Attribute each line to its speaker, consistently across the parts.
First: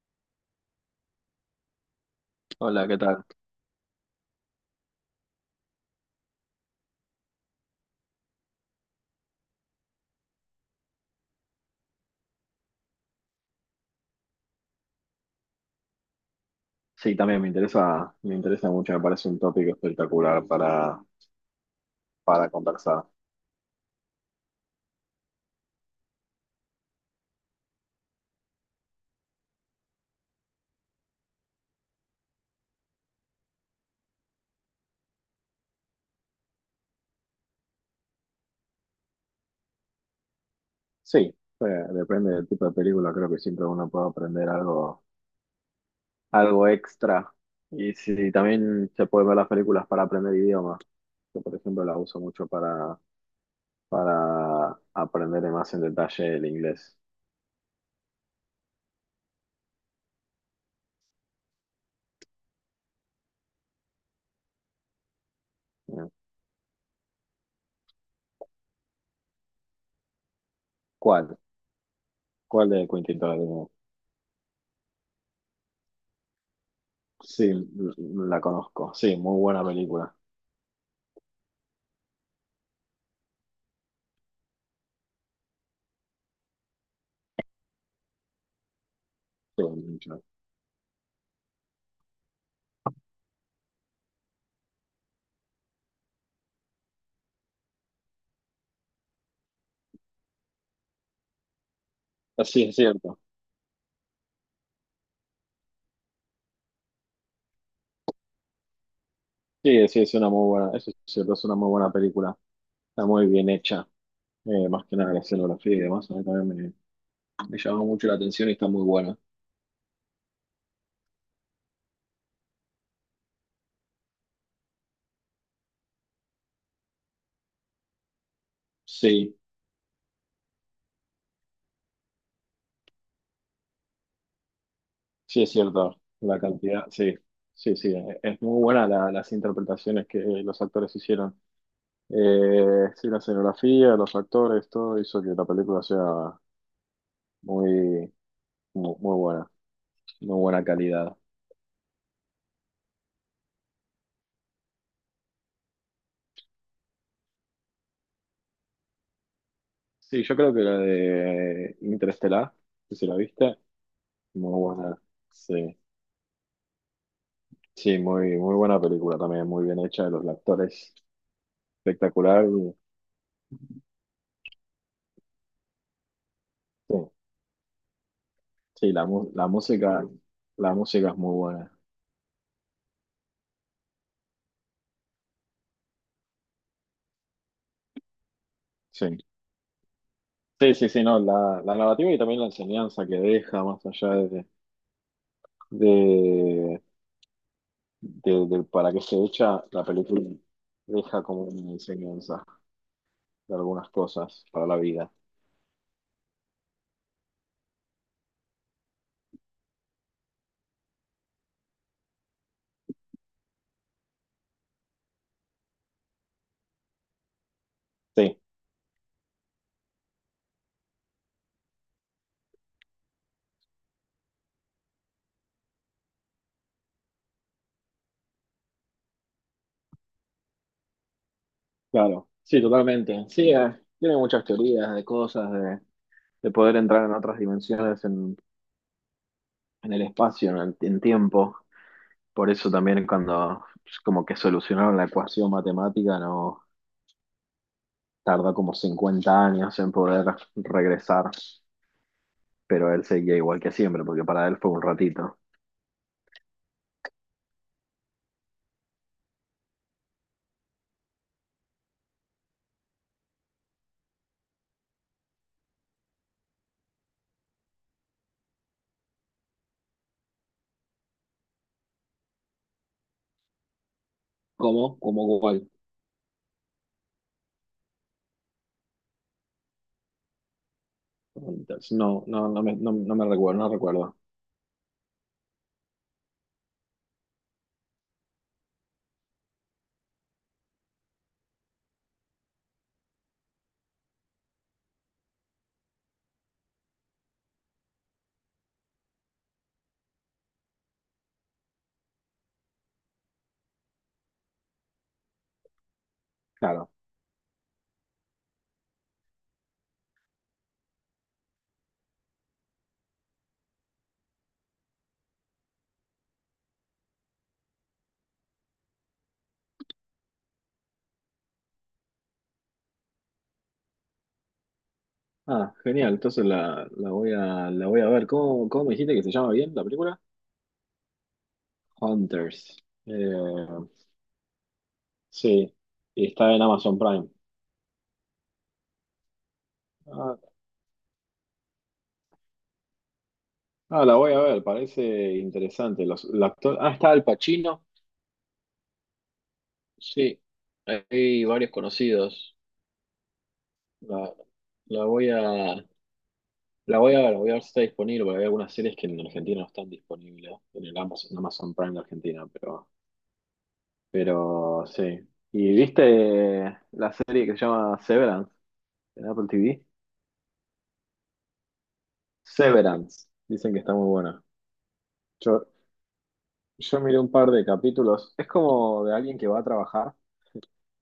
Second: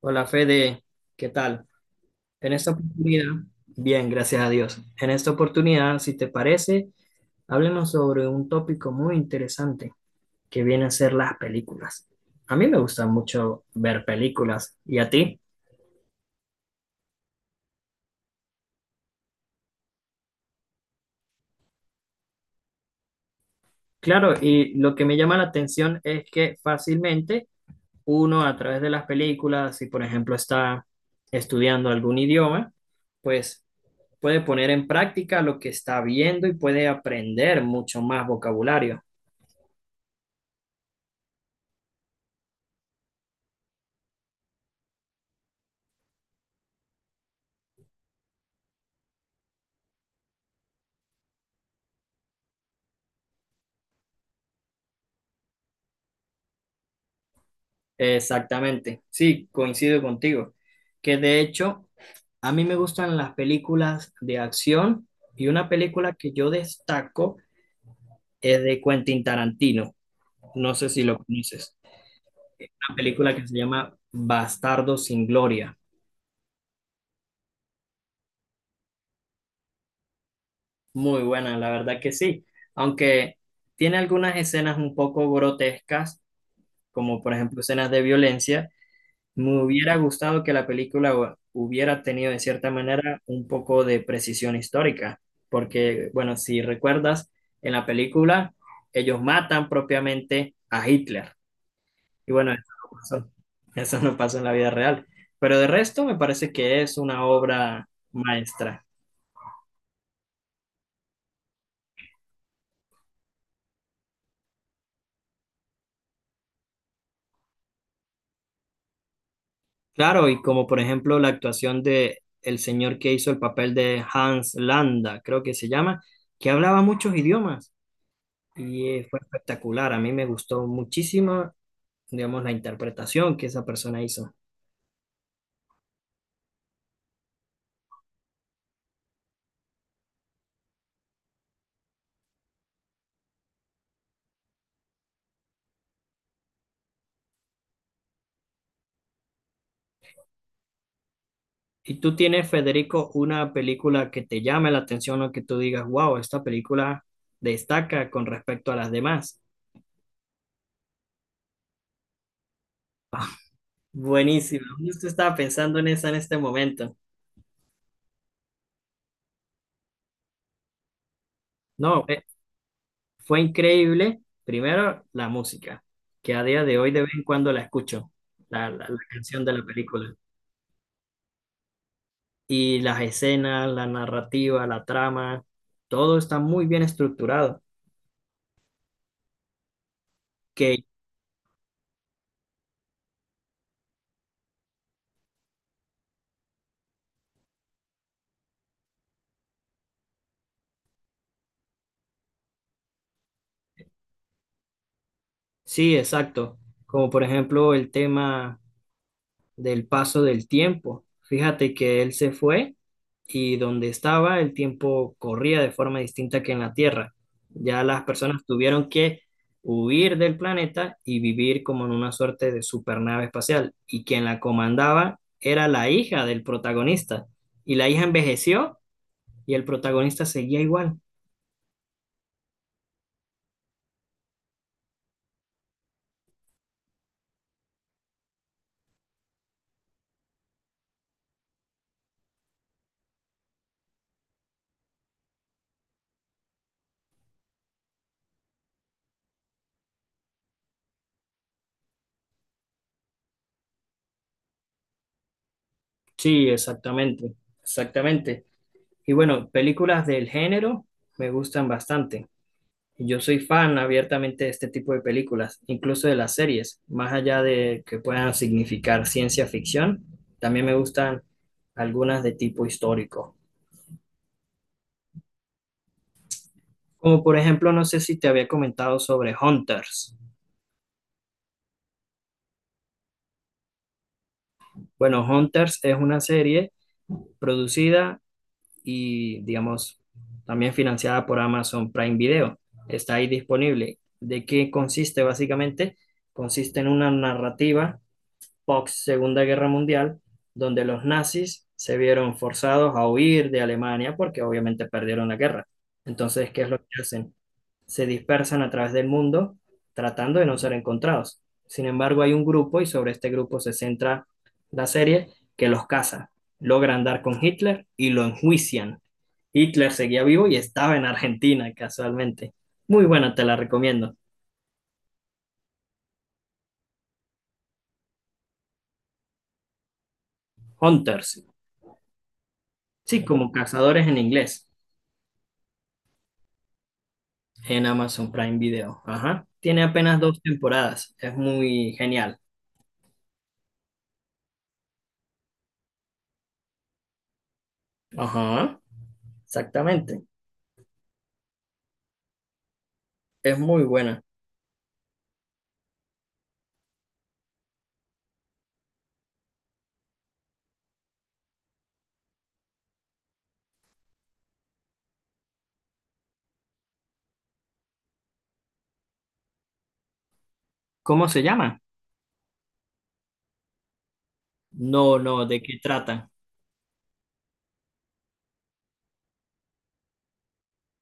Speaker 1: Hola Fede, ¿qué tal? En esta
Speaker 2: Hola, ¿qué tal?
Speaker 1: oportunidad, bien, gracias a Dios. En esta oportunidad, si te parece, háblenos sobre un tópico muy interesante que viene a ser las películas. A mí me gusta mucho ver películas, ¿y a ti?
Speaker 2: Sí, también me interesa mucho, me parece un tópico espectacular para conversar.
Speaker 1: Claro, y lo que me llama la atención es que fácilmente uno a través de las películas, si por ejemplo está estudiando algún idioma, pues puede poner en práctica lo que está viendo y puede aprender mucho más vocabulario.
Speaker 2: Sí, eh, depende del tipo de película, creo que siempre uno puede aprender algo, algo extra. Y sí, sí, también se puede ver las películas para aprender idiomas. Yo, por ejemplo, las uso mucho para aprender más en detalle el inglés.
Speaker 1: Exactamente, sí, coincido contigo. Que de hecho, a mí me gustan las películas de acción y una
Speaker 2: Eh,
Speaker 1: película que yo destaco es de Quentin Tarantino. No sé si lo
Speaker 2: ¿Cuál?
Speaker 1: conoces.
Speaker 2: ¿Cuál de
Speaker 1: Una
Speaker 2: Quentin
Speaker 1: película que se
Speaker 2: Tarantino?
Speaker 1: llama Bastardo sin Gloria.
Speaker 2: Sí, la conozco. Sí, muy buena película.
Speaker 1: Muy buena, la verdad que sí. Aunque tiene algunas escenas un poco grotescas, como por ejemplo escenas de violencia, me
Speaker 2: Sí,
Speaker 1: hubiera
Speaker 2: mucho.
Speaker 1: gustado que la película hubiera tenido de cierta manera un poco de precisión histórica, porque, bueno, si recuerdas, en la película ellos matan propiamente a Hitler. Y bueno, eso
Speaker 2: Sí, es
Speaker 1: no
Speaker 2: cierto.
Speaker 1: pasó, eso no pasó en la vida real. Pero de resto me parece que es una obra maestra.
Speaker 2: Sí, sí, es una muy buena, eso sí, es cierto, es una muy buena película. Está muy bien hecha, más que nada la escenografía y demás. A mí también me llamó mucho la atención y está muy buena.
Speaker 1: Claro, y como por ejemplo la actuación de el señor que hizo el papel de Hans Landa, creo que se llama, que hablaba muchos idiomas. Y fue
Speaker 2: Sí,
Speaker 1: espectacular, a mí me gustó muchísimo, digamos, la interpretación que esa persona hizo.
Speaker 2: sí, es cierto, la cantidad, sí, sí, sí, es muy buena las interpretaciones que los actores hicieron. Sí, la escenografía, los actores, todo hizo que la película sea muy, muy, muy buena calidad.
Speaker 1: ¿Y tú tienes, Federico, una película que te llame la atención o que tú digas, wow, esta película destaca con respecto a las demás?
Speaker 2: Sí, yo creo que la de Interestelar, que si la
Speaker 1: Ah,
Speaker 2: viste, muy
Speaker 1: buenísimo,
Speaker 2: buena,
Speaker 1: justo estaba
Speaker 2: sí.
Speaker 1: pensando en esa en este momento.
Speaker 2: Sí, muy, muy buena película también, muy bien hecha, los actores
Speaker 1: No,
Speaker 2: espectacular.
Speaker 1: fue increíble, primero, la música, que a día de hoy
Speaker 2: Sí,
Speaker 1: de vez en cuando la escucho, la, la
Speaker 2: sí,
Speaker 1: la canción de la película.
Speaker 2: la música es muy buena.
Speaker 1: Y las escenas, la narrativa, la trama, todo está muy bien estructurado.
Speaker 2: Sí, sí,
Speaker 1: Que
Speaker 2: sí, sí, no, la narrativa y también la enseñanza que deja más allá de, de para qué se echa, la película deja como una enseñanza de algunas cosas para la vida.
Speaker 1: sí, exacto. Como por ejemplo el tema del paso del tiempo. Fíjate que él se fue y donde estaba el tiempo corría de forma distinta que en la Tierra. Ya las
Speaker 2: Sí,
Speaker 1: personas tuvieron que huir del planeta y vivir como en una suerte de supernave espacial. Y quien la comandaba era la hija del protagonista. Y la hija envejeció y el protagonista seguía igual.
Speaker 2: claro, sí, totalmente. Sí, tiene muchas teorías de cosas, de poder entrar en otras dimensiones, en el espacio, en el en tiempo. Por eso también cuando pues, como que solucionaron la ecuación matemática, no tardó como 50 años en poder regresar, pero él seguía igual que siempre, porque para él fue un ratito.
Speaker 1: Sí, exactamente, exactamente. Y bueno, películas del género me gustan bastante. Yo soy fan abiertamente de este tipo de películas, incluso de las series, más allá de que puedan significar ciencia ficción, también me gustan algunas de tipo histórico.
Speaker 2: ¿Cómo? ¿Cómo cuál?
Speaker 1: Como por ejemplo, no sé si te había comentado sobre Hunters.
Speaker 2: Entonces, no, no, no, no me recuerdo, no recuerdo.
Speaker 1: Bueno, Hunters es una serie producida y, digamos, también financiada por Amazon Prime Video. Está ahí disponible. ¿De qué consiste básicamente? Consiste en una narrativa post Segunda Guerra Mundial, donde los nazis se vieron forzados a huir de Alemania porque obviamente perdieron la guerra. Entonces, ¿qué es lo
Speaker 2: Claro.
Speaker 1: que hacen? Se dispersan a través del mundo tratando de no ser encontrados. Sin embargo, hay un grupo y sobre este grupo se centra la serie que los caza, logran dar con Hitler y lo enjuician. Hitler seguía vivo y estaba en Argentina casualmente. Muy buena, te la recomiendo.
Speaker 2: Ah, genial. Entonces la voy a ver. ¿Cómo, cómo me dijiste que se llama bien la película?
Speaker 1: Hunters,
Speaker 2: Hunters.
Speaker 1: sí, como
Speaker 2: Eh,
Speaker 1: cazadores en inglés,
Speaker 2: sí. Y está en Amazon Prime.
Speaker 1: en Amazon Prime Video. Ajá. Tiene apenas
Speaker 2: Ah,
Speaker 1: dos temporadas, es muy genial.
Speaker 2: ah, la voy a ver. Parece interesante. Los, ah, está Al Pacino.
Speaker 1: Ajá, exactamente,
Speaker 2: Sí, hay varios conocidos.
Speaker 1: es muy buena.
Speaker 2: La, la voy a, la voy a ver si está disponible, porque hay algunas series que en Argentina no están disponibles, en el Amazon, en Amazon Prime de Argentina, pero sí. ¿Y viste la serie que se llama Severance en Apple TV?
Speaker 1: ¿Cómo se llama?
Speaker 2: Severance, dicen que está muy buena.
Speaker 1: No, no, ¿de
Speaker 2: Yo,
Speaker 1: qué trata?
Speaker 2: yo miré un par de capítulos, es como de alguien que va a trabajar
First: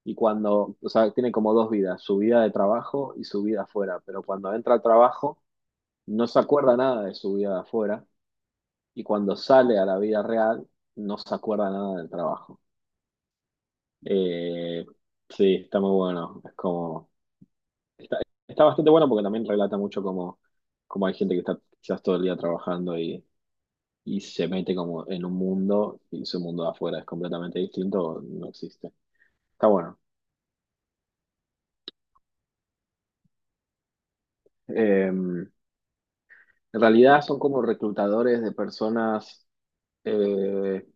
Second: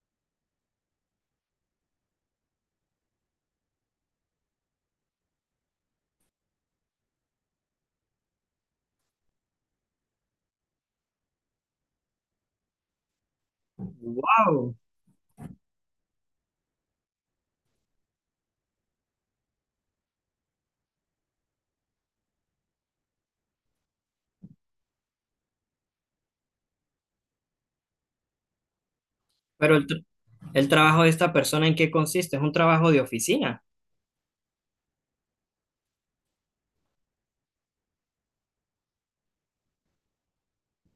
Speaker 2: y cuando, o sea, tiene como dos vidas, su vida de trabajo y su vida afuera, pero cuando entra al trabajo no se acuerda nada de su vida de afuera y cuando sale a la vida real no se acuerda nada del trabajo.
Speaker 1: Wow.
Speaker 2: Eh, sí, está muy bueno. Es como, está, está bastante bueno porque también relata mucho cómo, cómo hay gente que está quizás todo el día trabajando y se mete como en un mundo y su mundo de afuera es completamente distinto, o no existe. Está
Speaker 1: Pero
Speaker 2: bueno.
Speaker 1: el trabajo de esta persona, ¿en qué consiste? Es un trabajo de oficina.
Speaker 2: En realidad son como reclutadores de personas. eh,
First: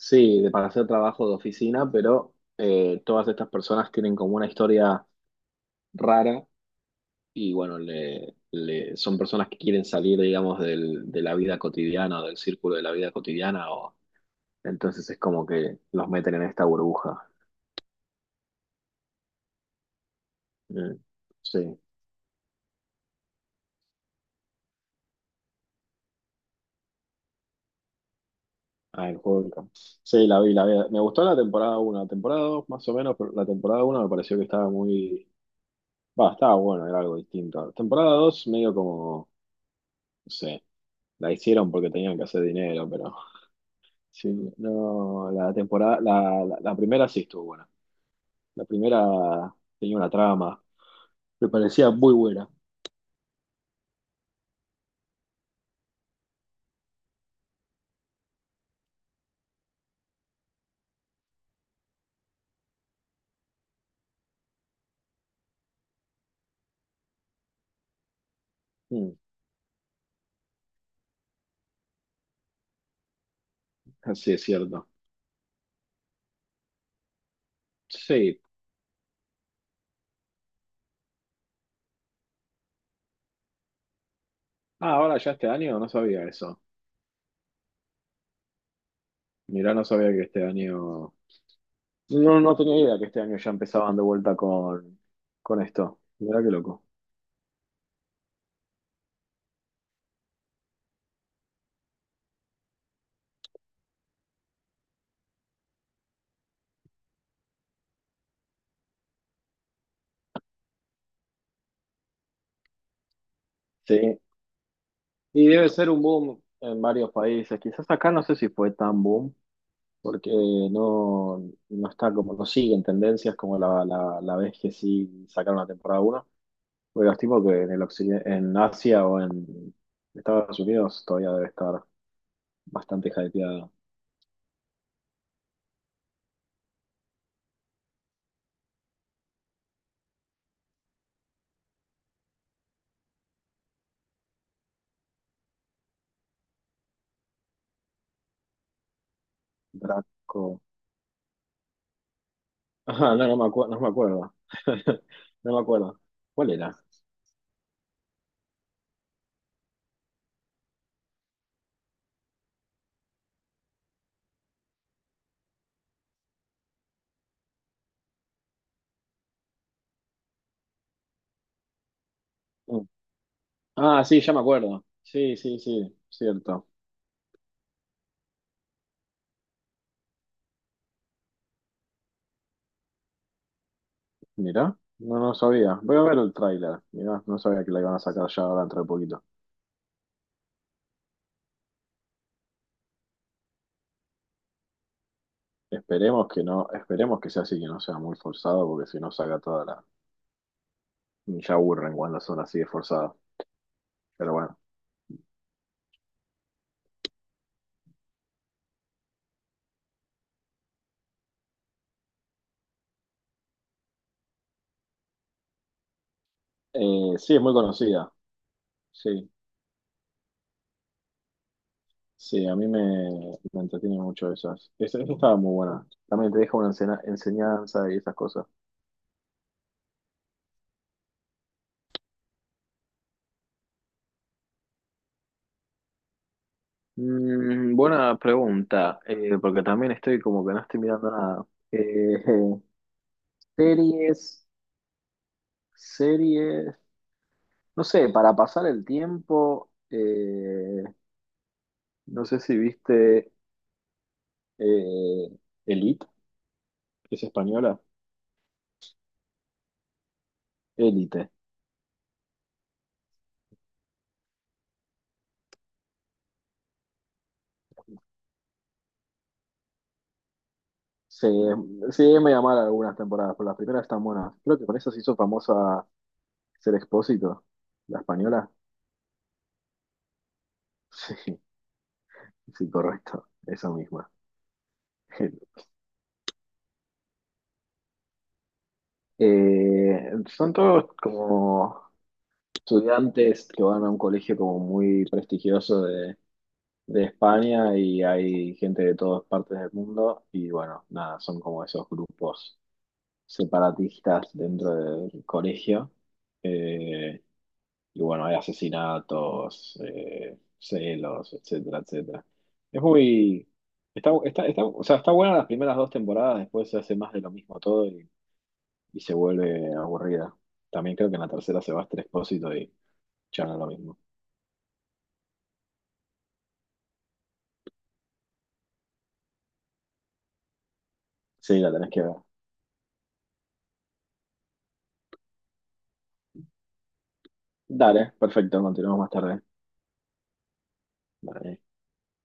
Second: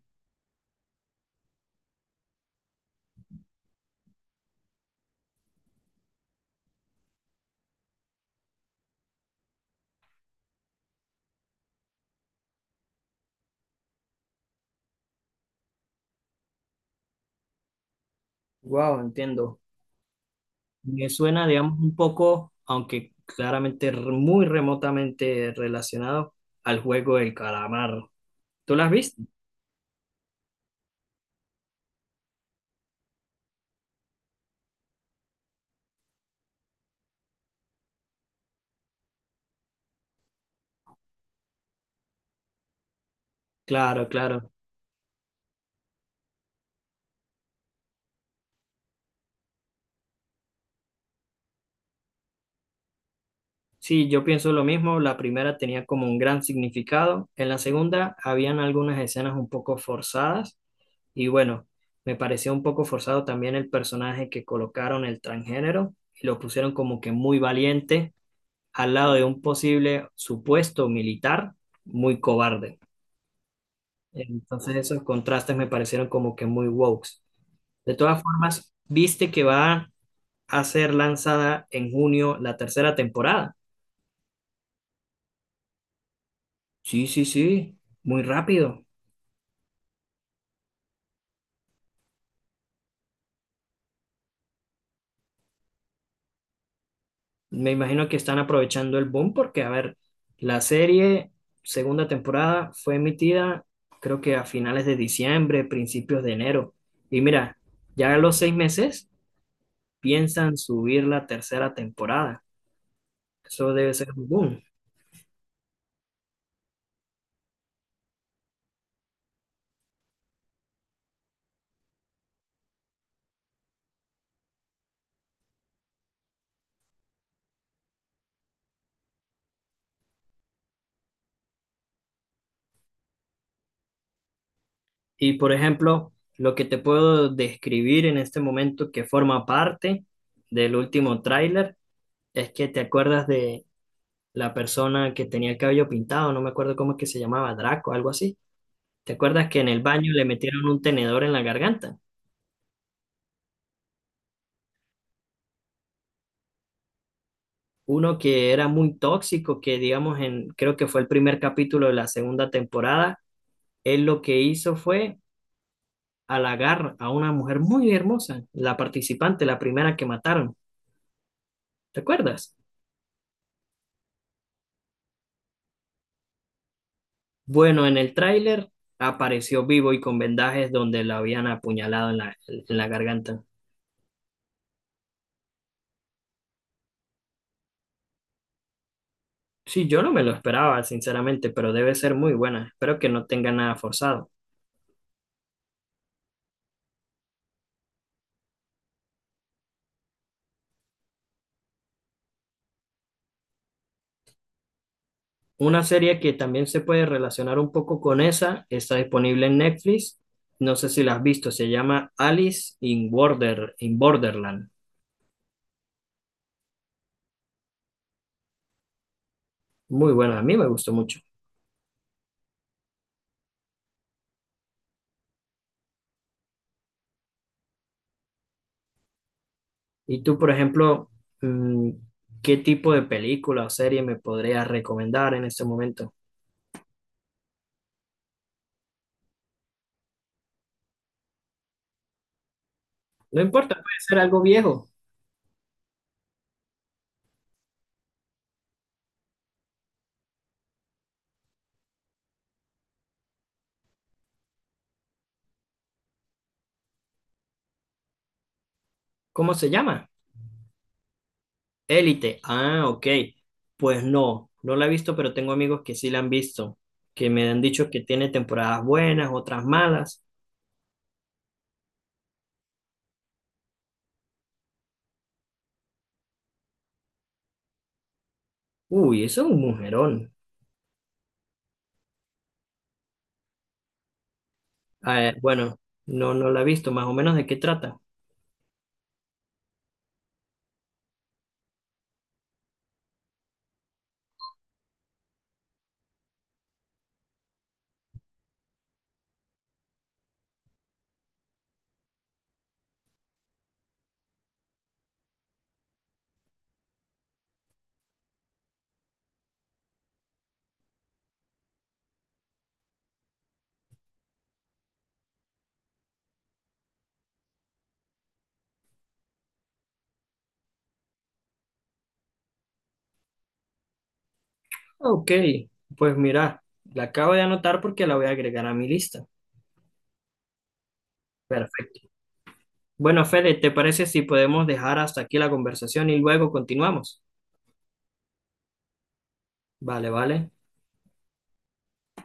Speaker 2: Sí, de para hacer trabajo de oficina, pero todas estas personas tienen como una historia rara y bueno, son personas que quieren salir, digamos, del, de la vida cotidiana o del círculo de la vida cotidiana o entonces es como que los meten en esta burbuja.
Speaker 1: Wow, entiendo.
Speaker 2: Mm,
Speaker 1: Me suena,
Speaker 2: sí,
Speaker 1: digamos, un poco, aunque claramente muy remotamente relacionado al juego del calamar. ¿Tú las
Speaker 2: ah, el
Speaker 1: viste?
Speaker 2: juego del campo. Sí, la vi, la vi. Me gustó la temporada uno la temporada 2 más o menos, pero la temporada uno me pareció que estaba muy. Va, estaba bueno, era algo distinto. Temporada 2 medio como, no sé. La hicieron porque tenían que hacer dinero, pero
Speaker 1: Claro,
Speaker 2: sí,
Speaker 1: claro.
Speaker 2: no, la primera sí estuvo buena. La primera tenía una trama, me parecía muy buena.
Speaker 1: Sí, yo pienso lo mismo. La primera tenía como un gran significado. En la segunda habían algunas escenas un poco forzadas. Y bueno, me pareció un poco forzado también el personaje que colocaron el transgénero y lo pusieron como que muy valiente al lado
Speaker 2: Mm,
Speaker 1: de un posible supuesto militar muy cobarde.
Speaker 2: así es
Speaker 1: Entonces
Speaker 2: cierto.
Speaker 1: esos contrastes me parecieron como que muy woke. De todas
Speaker 2: Sí.
Speaker 1: formas, ¿viste que va a ser lanzada en junio la tercera temporada?
Speaker 2: Ah, ahora ya este año no sabía eso.
Speaker 1: Sí, sí, sí, muy rápido.
Speaker 2: Mirá, no sabía que este año. No, no tenía idea que este año ya empezaban de vuelta con esto. Mirá qué loco.
Speaker 1: Me imagino que están aprovechando el boom porque, a ver, la serie segunda temporada fue emitida creo que a finales de diciembre, principios de enero. Y mira, ya a los 6 meses piensan subir la tercera temporada. Eso debe ser
Speaker 2: Sí.
Speaker 1: un boom.
Speaker 2: Y debe ser un boom en varios países. Quizás acá no sé si fue tan boom, porque no, no está como, no siguen tendencias como la vez que sí sacaron la temporada uno. Porque los tipos que en el occidente, en Asia o en Estados Unidos todavía debe estar bastante hypeada.
Speaker 1: Y por ejemplo, lo que te puedo describir en este momento que forma parte del último tráiler es que te acuerdas de la persona que tenía el cabello pintado, no me acuerdo cómo es que se llamaba, Draco, algo así. ¿Te acuerdas que en el baño le
Speaker 2: Draco.
Speaker 1: metieron un tenedor en la garganta?
Speaker 2: Ajá, no, no me acuerdo, no me acuerdo. No me acuerdo. ¿Cuál era?
Speaker 1: Uno que era muy tóxico, que digamos en, creo que fue el primer capítulo de la segunda temporada, él lo que hizo fue halagar a una mujer muy hermosa, la participante, la primera que mataron. ¿Te acuerdas?
Speaker 2: Mm. Ah, sí, ya me acuerdo. Sí, sí, sí, cierto.
Speaker 1: Bueno, en el tráiler apareció vivo y con vendajes donde lo habían apuñalado en en la garganta.
Speaker 2: Mirá, no, no sabía. Voy a ver el tráiler. Mirá, no sabía que la iban a sacar ya ahora dentro de poquito.
Speaker 1: Sí, yo no me lo esperaba, sinceramente, pero debe ser muy buena. Espero que no tenga nada forzado.
Speaker 2: Esperemos que no, esperemos que sea así, que no sea muy forzado, porque si no saca toda la. Ya aburren cuando son así de forzadas. Pero bueno.
Speaker 1: Una serie que también se puede relacionar un poco con esa, está disponible en Netflix. No sé si la has visto, se llama Alice in Border, in Borderland.
Speaker 2: Sí, es muy conocida. Sí,
Speaker 1: Muy buena, a mí me gustó mucho.
Speaker 2: sí, me entretiene mucho esas. Esa estaba muy buena. También te deja una enseñanza y esas cosas.
Speaker 1: Y tú, por ejemplo, mm, ¿qué tipo de película o serie me podrías recomendar en este momento?
Speaker 2: Mm, buena pregunta, porque también estoy como que no estoy mirando nada.
Speaker 1: No importa, puede ser algo
Speaker 2: Series,
Speaker 1: viejo.
Speaker 2: series, no sé, para pasar el tiempo, no sé si viste eh, Elite, que es española.
Speaker 1: ¿Cómo se llama?
Speaker 2: Elite.
Speaker 1: Élite. Ah, ok. Pues no, no la he visto, pero tengo amigos que sí la han visto, que me han dicho que tiene temporadas buenas, otras malas.
Speaker 2: Se Sí, me llamaron algunas temporadas, pero las primeras están buenas. Creo que con eso se hizo famosa Ser Expósito, la española.
Speaker 1: Uy, eso es un mujerón.
Speaker 2: Sí, sí, correcto. Esa misma.
Speaker 1: Ah, bueno, no, no la he visto, más o menos de qué trata.
Speaker 2: Eh, son todos como estudiantes que van a un colegio como muy prestigioso de España y hay gente de todas partes del mundo y bueno, nada, son como esos grupos separatistas dentro del colegio. eh, y bueno, hay asesinatos, celos, etcétera, etcétera. Es muy. O sea, está buena las primeras dos temporadas, después se hace más de lo mismo todo y se vuelve aburrida. También creo que en la tercera se va Esther Expósito y ya no es lo mismo.
Speaker 1: Ok, pues mira, la acabo de anotar porque la voy a agregar a mi lista.
Speaker 2: Sí, la tenés
Speaker 1: Perfecto.
Speaker 2: que ver.
Speaker 1: Bueno, Fede, ¿te parece si podemos dejar hasta aquí la conversación y luego continuamos?
Speaker 2: Dale, perfecto, continuamos más tarde.
Speaker 1: Vale, vale.
Speaker 2: Dale.